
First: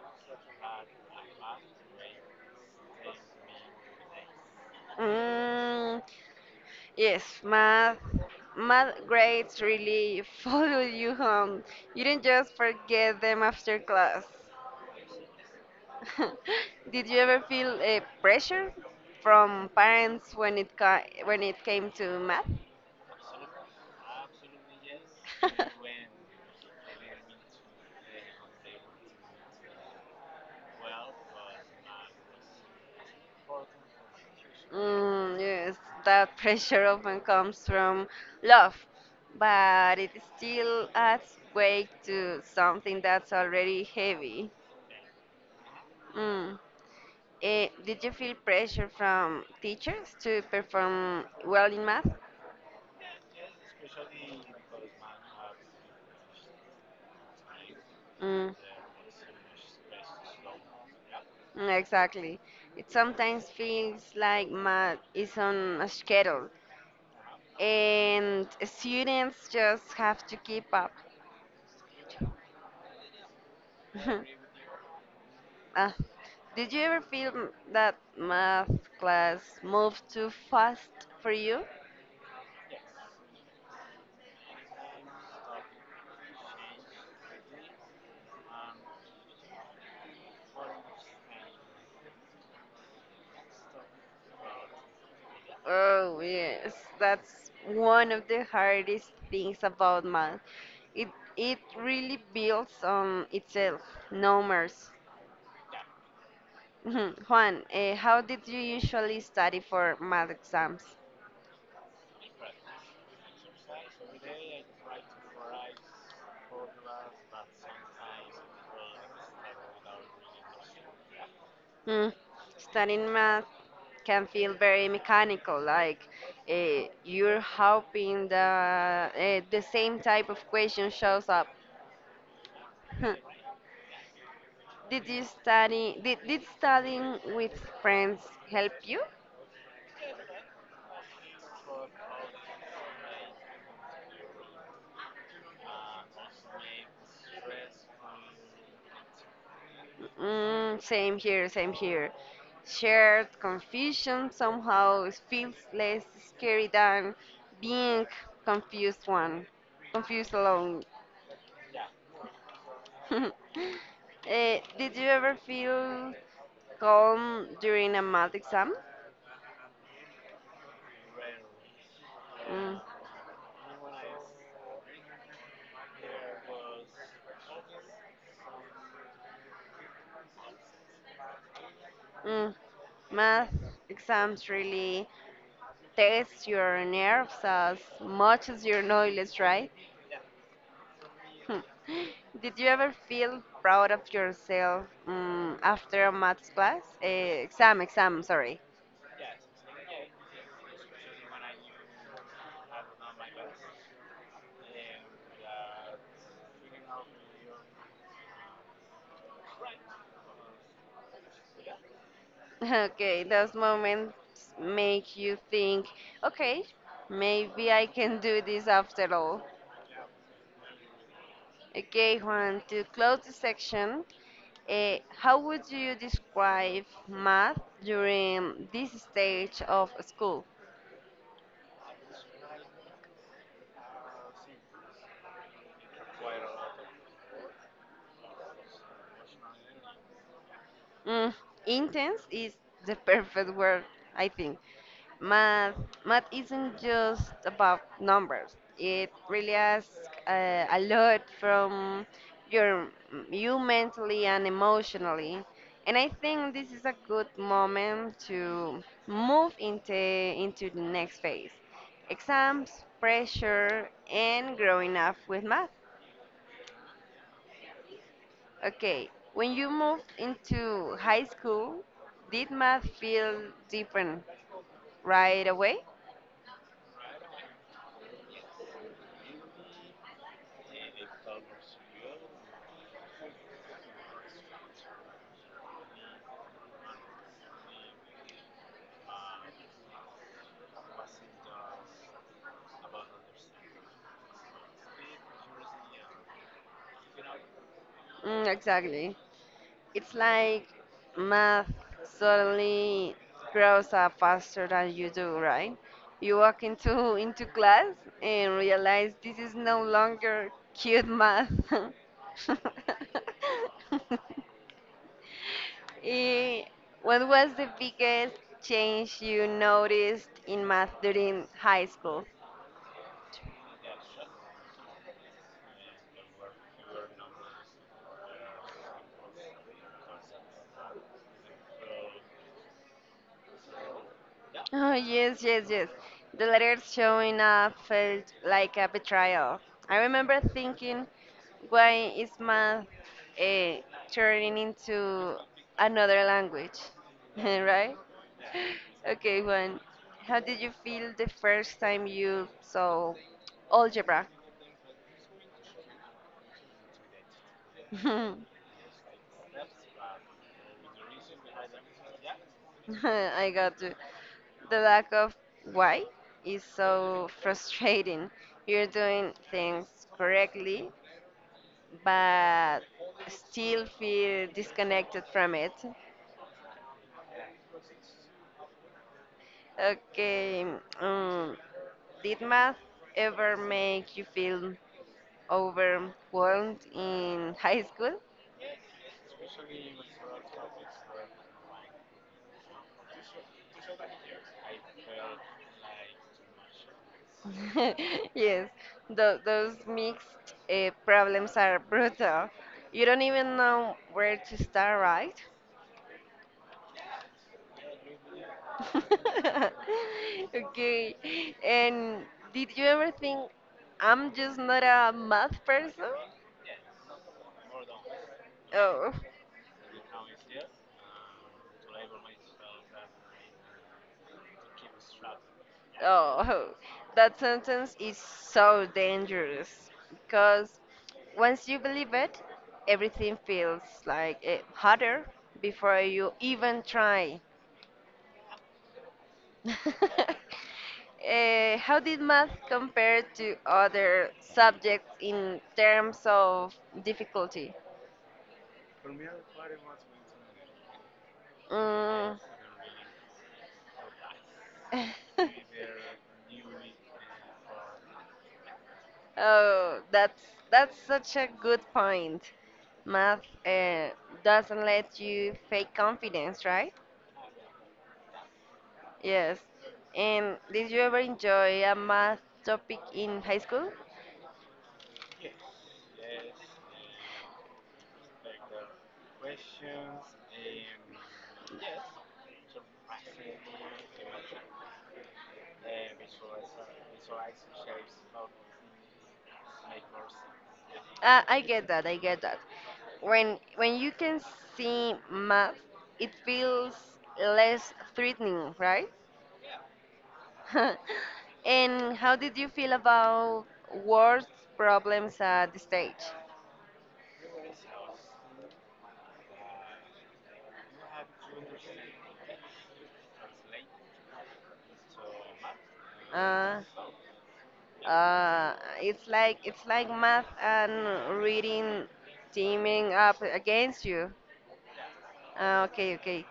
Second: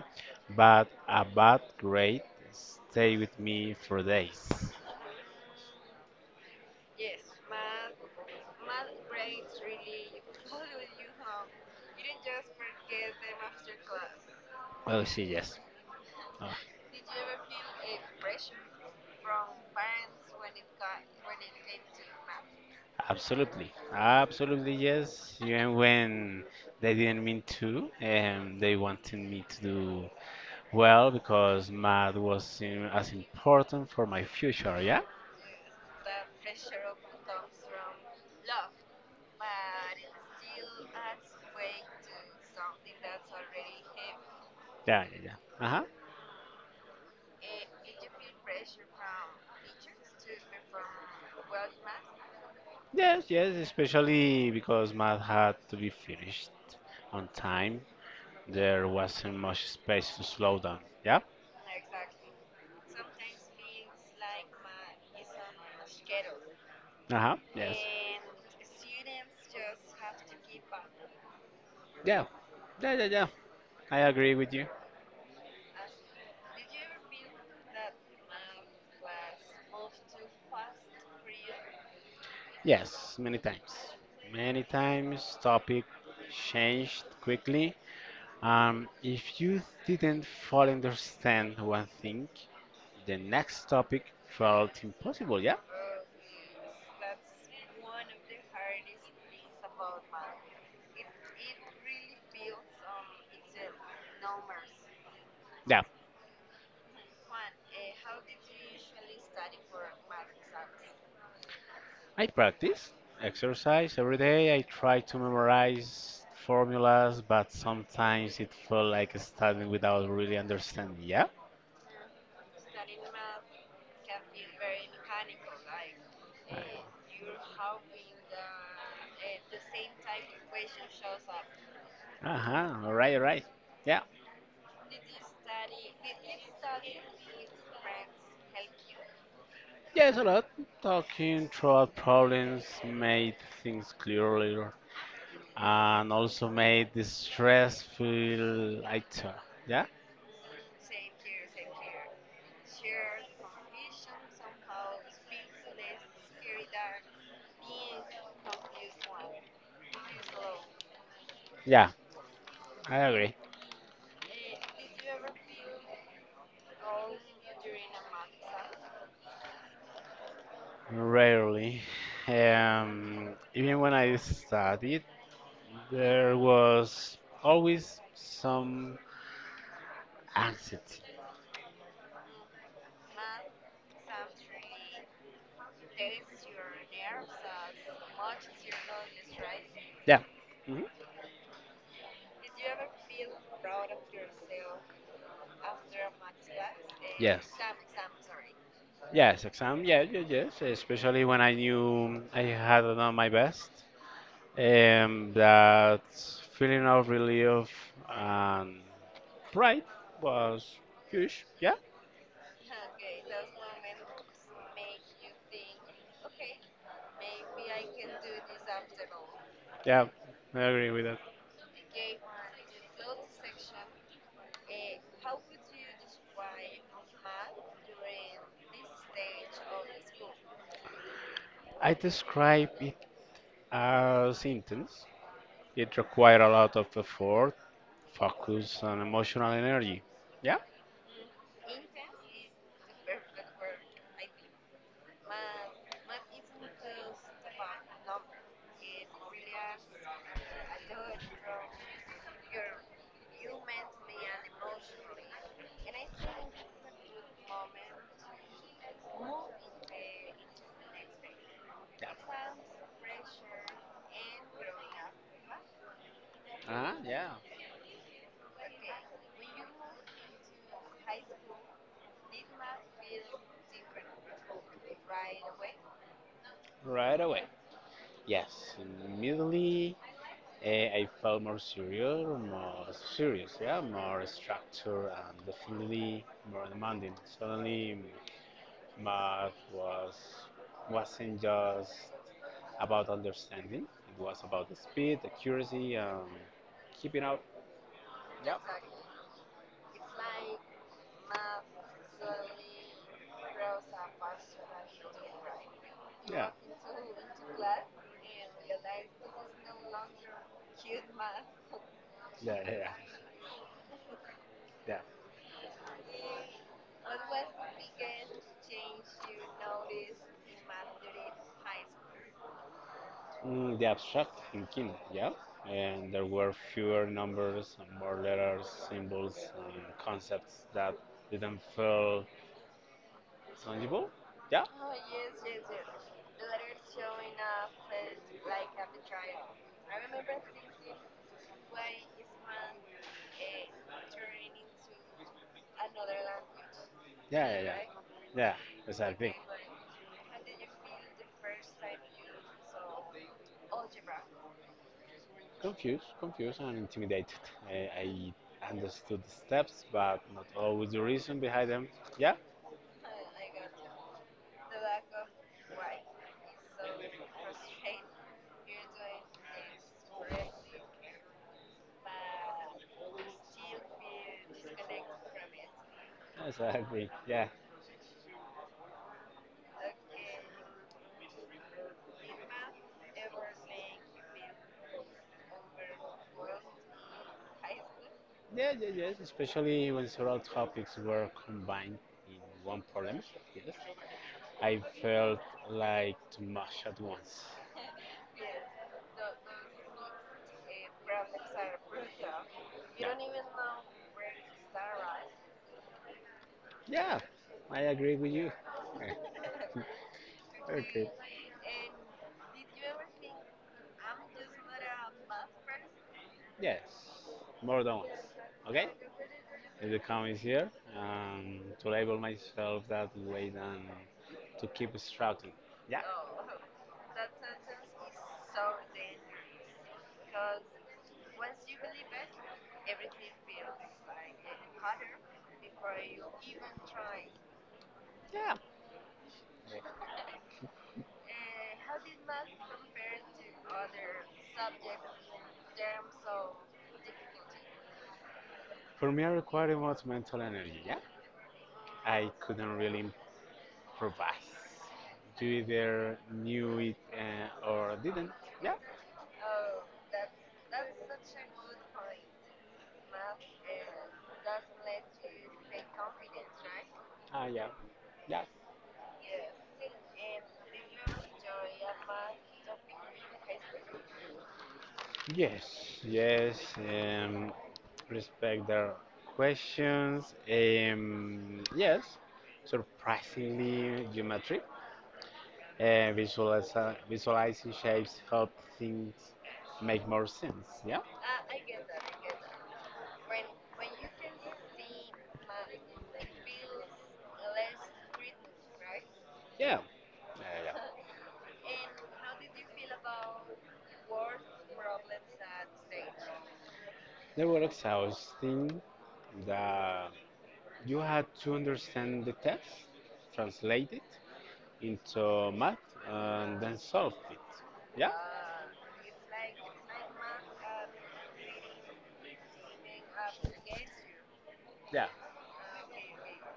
Speaker 2: but a bad grade stay with me for days.
Speaker 1: Mm, yes, math grades really *laughs* follow you home. You didn't just forget them after class.
Speaker 2: Oh, she yes. Oh,
Speaker 1: *laughs* Did you ever feel pressure from parents when it when it came to math?
Speaker 2: absolutely. Absolutely yes. Even
Speaker 1: *laughs*
Speaker 2: when they didn't mean to, they wanted me to do well because math was im- as important for my future, yeah?
Speaker 1: Mm, yes, that pressure often comes from love, but it still adds weight to something that's already heavy.
Speaker 2: Yeah, yeah, yeah. Uh-huh.
Speaker 1: Mm. Eh, did you feel pressure from teachers to perform well in math?
Speaker 2: Yes, yes, especially because math had to be finished on time.
Speaker 1: Mm,
Speaker 2: There wasn't much space to slow down. Yeah?
Speaker 1: mm, exactly. It sometimes feels like math is on a schedule
Speaker 2: Uh huh. Yes.
Speaker 1: and students just have to keep up.
Speaker 2: Yeah. Yeah, yeah, yeah. I agree with
Speaker 1: *laughs*
Speaker 2: you.
Speaker 1: Ah, did you ever feel that math class moved too fast for you?
Speaker 2: Yes, many times. Many times topic changed quickly. If you didn't fully understand one thing, the next topic felt impossible. Yeah?
Speaker 1: Oh, yes, that's one of the hardest things about math. It it really builds on itself, numbers.
Speaker 2: Yeah.
Speaker 1: Mhm. *laughs* Juan, eh, how did you usually study for math exams?
Speaker 2: I practice exercise every day. I try to memorize formulas, but sometimes it felt like studying without really understanding. Yeah.
Speaker 1: Hmm, studying math can feel very mechanical, like
Speaker 2: I-
Speaker 1: you're hoping that the same type of question shows up.
Speaker 2: uh-huh. All right, all right.
Speaker 1: *laughs*
Speaker 2: Yeah.
Speaker 1: Did studying with friends help you?
Speaker 2: Yes, a lot. Talking throughout problems made things clearer and also made the stress feel lighter. Yeah?
Speaker 1: Mm, same here, same here. Shared confusion somehow feels less scary than being confused one, confused alone.
Speaker 2: Yeah, I agree.
Speaker 1: *laughs* Eh, did you ever feel calm during a math exam?
Speaker 2: Rarely.
Speaker 1: Mm,
Speaker 2: Even when I studied, there was always some anxiety.
Speaker 1: mm. Math exams really test your nerves as much as your knowledge, right?
Speaker 2: Yeah. Mhm.
Speaker 1: *laughs* Did you ever feel proud of yourself, mm, after a math class?
Speaker 2: Yes.
Speaker 1: Eh, exam, sorry.
Speaker 2: Yes, exam. Yeah, yeah, yes. Especially when I knew I had done my best. That feeling of relief and pride was huge. Yeah.
Speaker 1: *laughs* Okay, those moments make you think, okay, maybe I can do this after all.
Speaker 2: Yeah, I agree with that.
Speaker 1: Okay, Juan, to close the section, eh, how would you describe math during this stage of school?
Speaker 2: I describe it are symptoms. It requires a lot of effort, focus, and emotional energy. Yeah?
Speaker 1: Mm, intense is the *laughs* perfect word, I think. Math, math isn't just about numbers. It really asks a lot from your you mentally and emotionally. And I think this is a good moment to move into the next phase.
Speaker 2: Yeah.
Speaker 1: Exams, pressure, and growing up with math.
Speaker 2: Ah, yeah.
Speaker 1: Okay, when you moved into high school, did math feel different right away?
Speaker 2: Right away. Yes. Immediately, I felt more serious, yeah, more structured, and definitely more demanding. Suddenly, Math was wasn't just about understanding. It was about the speed, accuracy, keeping up.
Speaker 1: Mm,
Speaker 2: Yeah.
Speaker 1: exactly. It's like math suddenly grows up faster than you do, right? You
Speaker 2: Yeah,
Speaker 1: walk into class and realize this is no longer cute math.
Speaker 2: yeah,
Speaker 1: *laughs*
Speaker 2: yeah, yeah.
Speaker 1: Eh, what was the biggest change you noticed in math during high school?
Speaker 2: Mm, the abstract thinking. Yeah, and there were fewer numbers and more letters, symbols, and concepts that didn't feel tangible. Yeah,
Speaker 1: Oh, yes, yes, yes. The letters showing up felt like a betrayal. I remember thinking, why is math, eh, turning into another language? *laughs*
Speaker 2: yeah, yeah, yeah,
Speaker 1: right?
Speaker 2: yeah. Exactly.
Speaker 1: Okay, Juan. How did you feel the first time you saw algebra?
Speaker 2: Confused and intimidated.
Speaker 1: *laughs*
Speaker 2: I,
Speaker 1: I
Speaker 2: I understood the steps, but not always the reason behind them. Yeah,
Speaker 1: got to. The lack of why is so frustrating. You're doing things correctly, but still feel disconnected from it.
Speaker 2: exactly. Yeah,
Speaker 1: Okay, um, did math ever make you feel overwhelmed in high school?
Speaker 2: yeah, yeah, yes. Especially when several topics were combined in one problem. Yes, I felt like too much at once.
Speaker 1: *laughs* yes, those mixed problems are *laughs* brutal. You don't even know where to start, right?
Speaker 2: Yeah, I agree with you.
Speaker 1: *laughs*
Speaker 2: *laughs* Okay.
Speaker 1: okay, and did you ever think I'm just not a math person?
Speaker 2: Yes, more than once. Okay?
Speaker 1: Oh.
Speaker 2: If the comment is here, to label myself that way than to keep struggling. Yeah?
Speaker 1: Oh, *laughs* that sentence is so dangerous because once you believe it, everything feels like, harder before you even try.
Speaker 2: Yeah.
Speaker 1: *laughs* Eh, how did math compare to other subjects in terms of difficulty?
Speaker 2: For me, I required much mental energy. Yeah? I
Speaker 1: Mm.
Speaker 2: couldn't really improvise. You
Speaker 1: *laughs*
Speaker 2: either knew it or didn't. Yeah?
Speaker 1: Oh, that's such a good point. Math, uh, doesn't let you fake confidence, right?
Speaker 2: Ah, yeah. Yeah.
Speaker 1: Yes. And did you ever enjoy a math topic in high school?
Speaker 2: Yes, yes. Respect their questions. Yes, surprisingly geometric. Uh, visualize, visualizing shapes help things make more sense. Yeah,
Speaker 1: I get that. I get that. When you can see math, it feels less threatening, right?
Speaker 2: yeah, yeah, yeah.
Speaker 1: *laughs* And how did you feel about words problems at the stage?
Speaker 2: They were exhausting. The, you had to understand the text, translate it into math, and then
Speaker 1: Uh,
Speaker 2: solved it. Yeah?
Speaker 1: Uh, it's like math and reading teaming up against you.
Speaker 2: Yeah.
Speaker 1: Okay, okay.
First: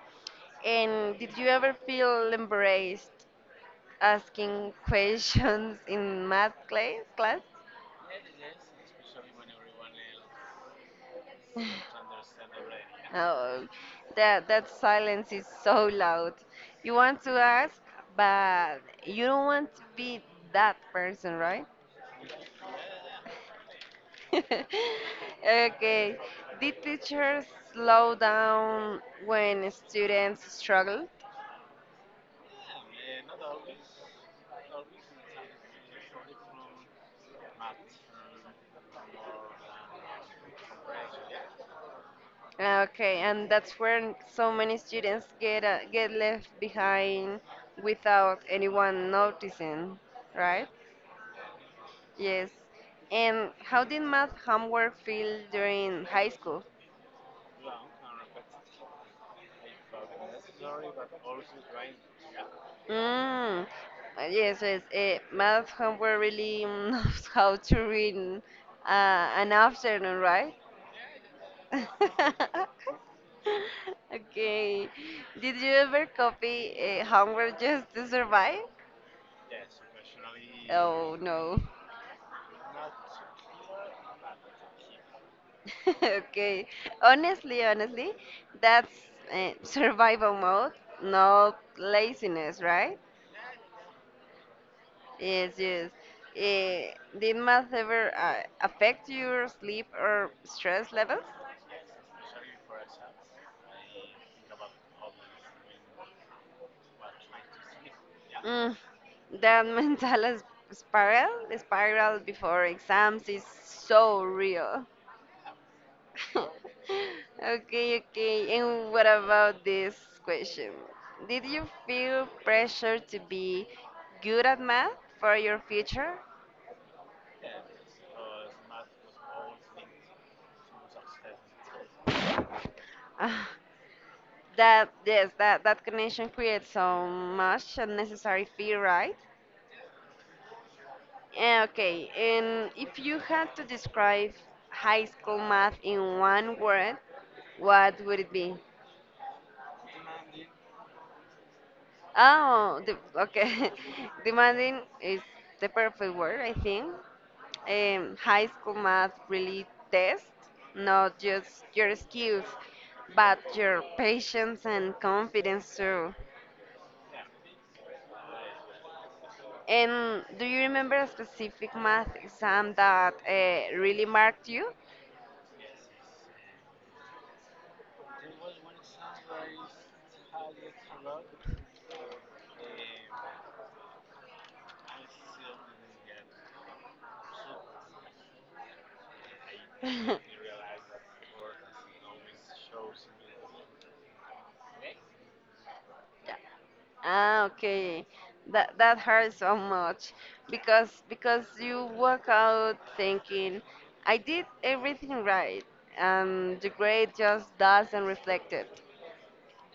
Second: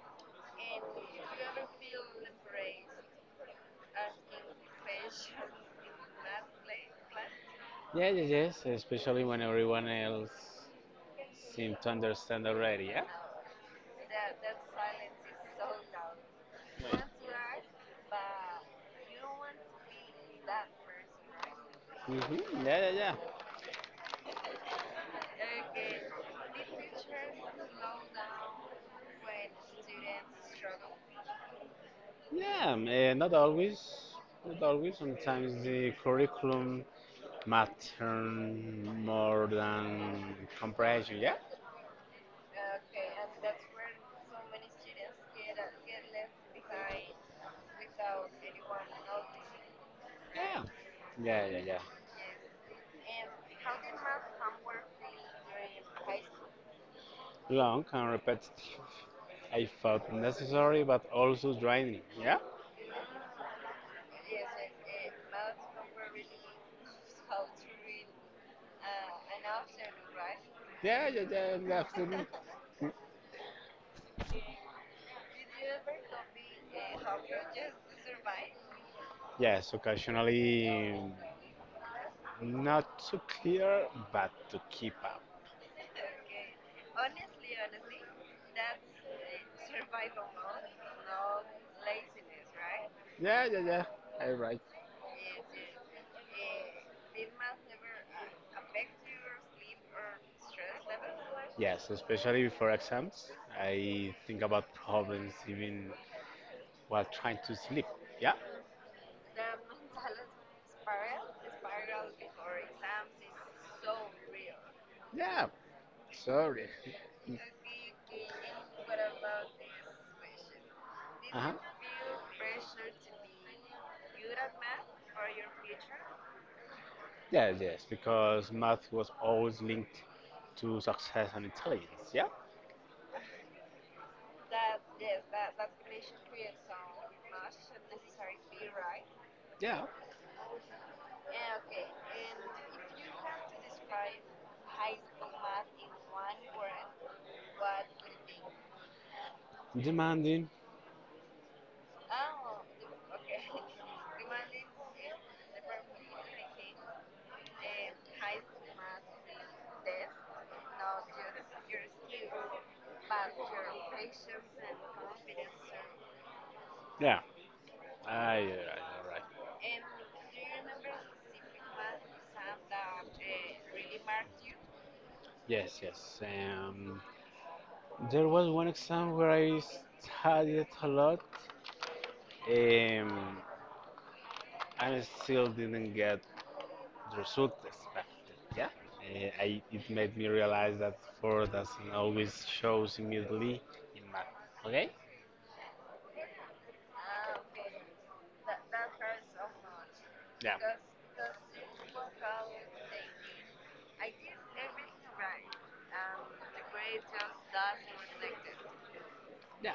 Speaker 1: And did you ever feel embarrassed asking questions *laughs* in math class?
Speaker 2: Yeah, yeah, yes, especially when everyone else seems to understand already, yeah?
Speaker 1: Oh, that silence is so loud. You want to
Speaker 2: Wait.
Speaker 1: ask, but you don't want to be that person, right?
Speaker 2: Right? Hmm. Yeah, yeah, yeah.
Speaker 1: *laughs* Okay. Did teachers slow down when students struggled?
Speaker 2: Yeah, not always. Not always. Sometimes the curriculum Mattern more than compression. Yeah,
Speaker 1: Okay, and that's where so many students get, get left behind without anyone noticing,
Speaker 2: yeah,
Speaker 1: right?
Speaker 2: yeah, yeah, yeah.
Speaker 1: Yes. And how did math homework feel during high school?
Speaker 2: Long and repetitive. I felt necessary, but also draining. Yeah,
Speaker 1: Mm. Yes, yes. Math homework really, mm, *laughs* knows how to read an afternoon, right?
Speaker 2: yeah, yeah, yeah. Definitely.
Speaker 1: *laughs* Okay. Did you ever copy homework just to survive?
Speaker 2: Yes, occasionally
Speaker 1: Oh no.
Speaker 2: not too clear, but to keep up.
Speaker 1: *laughs* Okay. Honestly, honestly, that's, survival mode, not laziness, right?
Speaker 2: Yeah, yeah, yeah.
Speaker 1: Yes, yes. Eh, did math ever, affect your sleep or stress levels?
Speaker 2: Yes, especially before exams, I think about problems even while trying to sleep. Yeah,
Speaker 1: Mm, that *laughs* mental spiral, spiral before exams is so real.
Speaker 2: yeah. Sorry.
Speaker 1: *laughs*
Speaker 2: Okay.
Speaker 1: Okay, okay. And what about this question?
Speaker 2: Uh
Speaker 1: Did
Speaker 2: huh.
Speaker 1: you feel pressure to be good at math for your future?
Speaker 2: Yes, yes, because math was always linked to success and intelligence. Yeah,
Speaker 1: Ah, that yes, that connection creates so much unnecessary fear, right?
Speaker 2: yeah.
Speaker 1: Eh, okay. And if you had to describe high school math in one word, what would it be?
Speaker 2: Demanding.
Speaker 1: Oh, the, okay. *laughs* Demanding is the perfect word, I think. Um, high school math really test not just your skills but your patience and confidence too.
Speaker 2: Yeah, all right, all right.
Speaker 1: And do you remember a specific math exam that, really marked you?
Speaker 2: Yes, yes. There was one exam where I studied a lot, and I still didn't get the result expected. Yeah. It made me realize
Speaker 1: *laughs*
Speaker 2: that four doesn't always shows immediately in math. Okay?
Speaker 1: Yeah. Ah, okay. That hurts so much
Speaker 2: Yeah.
Speaker 1: because you walk out thinking I did everything right and the grade just doesn't reflect it.
Speaker 2: Yeah.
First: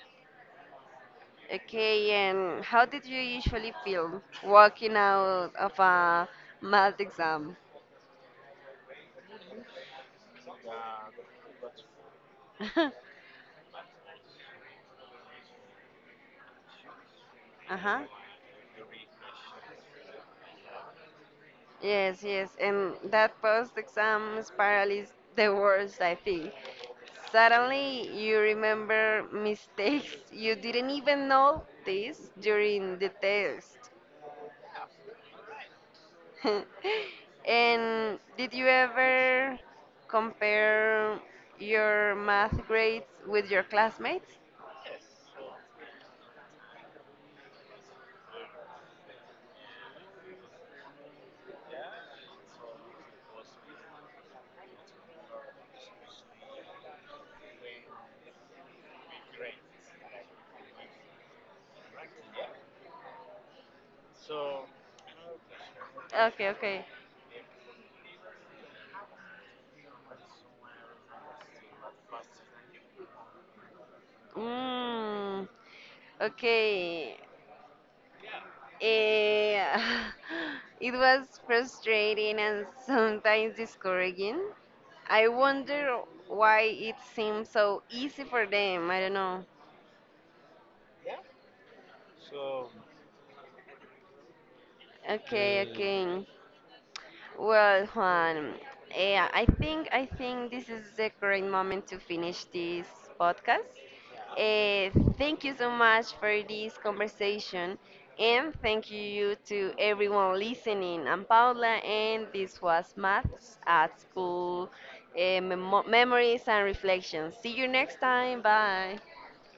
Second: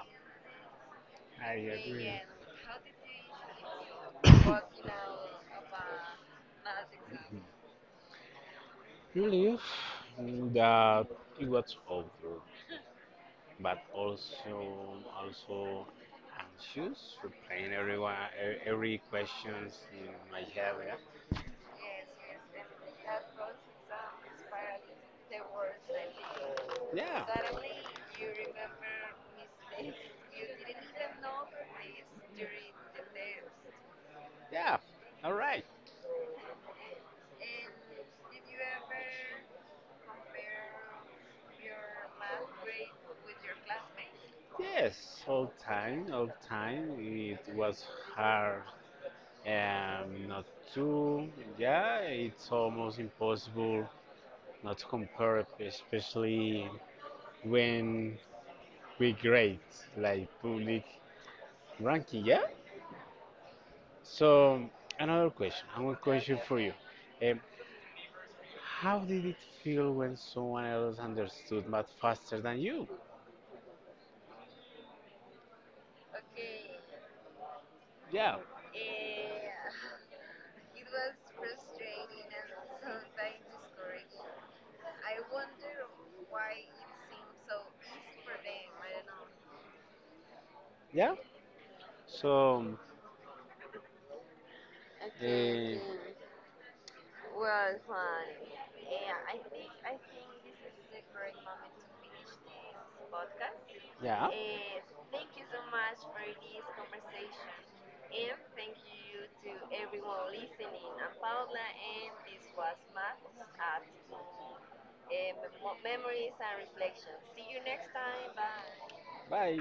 Speaker 2: I
Speaker 1: Okay,
Speaker 2: agree.
Speaker 1: and how did you usually feel walking out of a math exam?
Speaker 2: Believe that it was over,
Speaker 1: *laughs*
Speaker 2: but also anxious for playing
Speaker 1: Uh-huh.
Speaker 2: everyone every questions in my head.
Speaker 1: Yes, yes, and that post-exam spiral is the worst, I think.
Speaker 2: Yeah.
Speaker 1: Suddenly, you remember mistakes *laughs* you didn't even notice during the test.
Speaker 2: Yeah. All right.
Speaker 1: *laughs* And did you ever compare your math grades with your classmates?
Speaker 2: Yes. All time. All time. It was hard. Not to. Yeah. It's almost impossible not compared, especially when we grade like public ranking, yeah? So, another question, and one question
Speaker 1: Okay,
Speaker 2: for you.
Speaker 1: okay.
Speaker 2: Um, how did it feel when someone else understood math faster than you?
Speaker 1: Mm, okay.
Speaker 2: Yeah,
Speaker 1: Eh, *laughs* it was frustrating and sometimes discouraging. I wonder why it seems so easy for them. I don't know.
Speaker 2: yeah. So,
Speaker 1: Okay,
Speaker 2: um,
Speaker 1: okay. Well, Juan, eh, I think this is the correct moment to finish this podcast.
Speaker 2: yeah.
Speaker 1: Uh, thank you so much for this conversation, and thank you to everyone listening. I'm Paula, and this was Maths at School, Memories and Reflections. See you next time. Bye.
Speaker 2: Bye.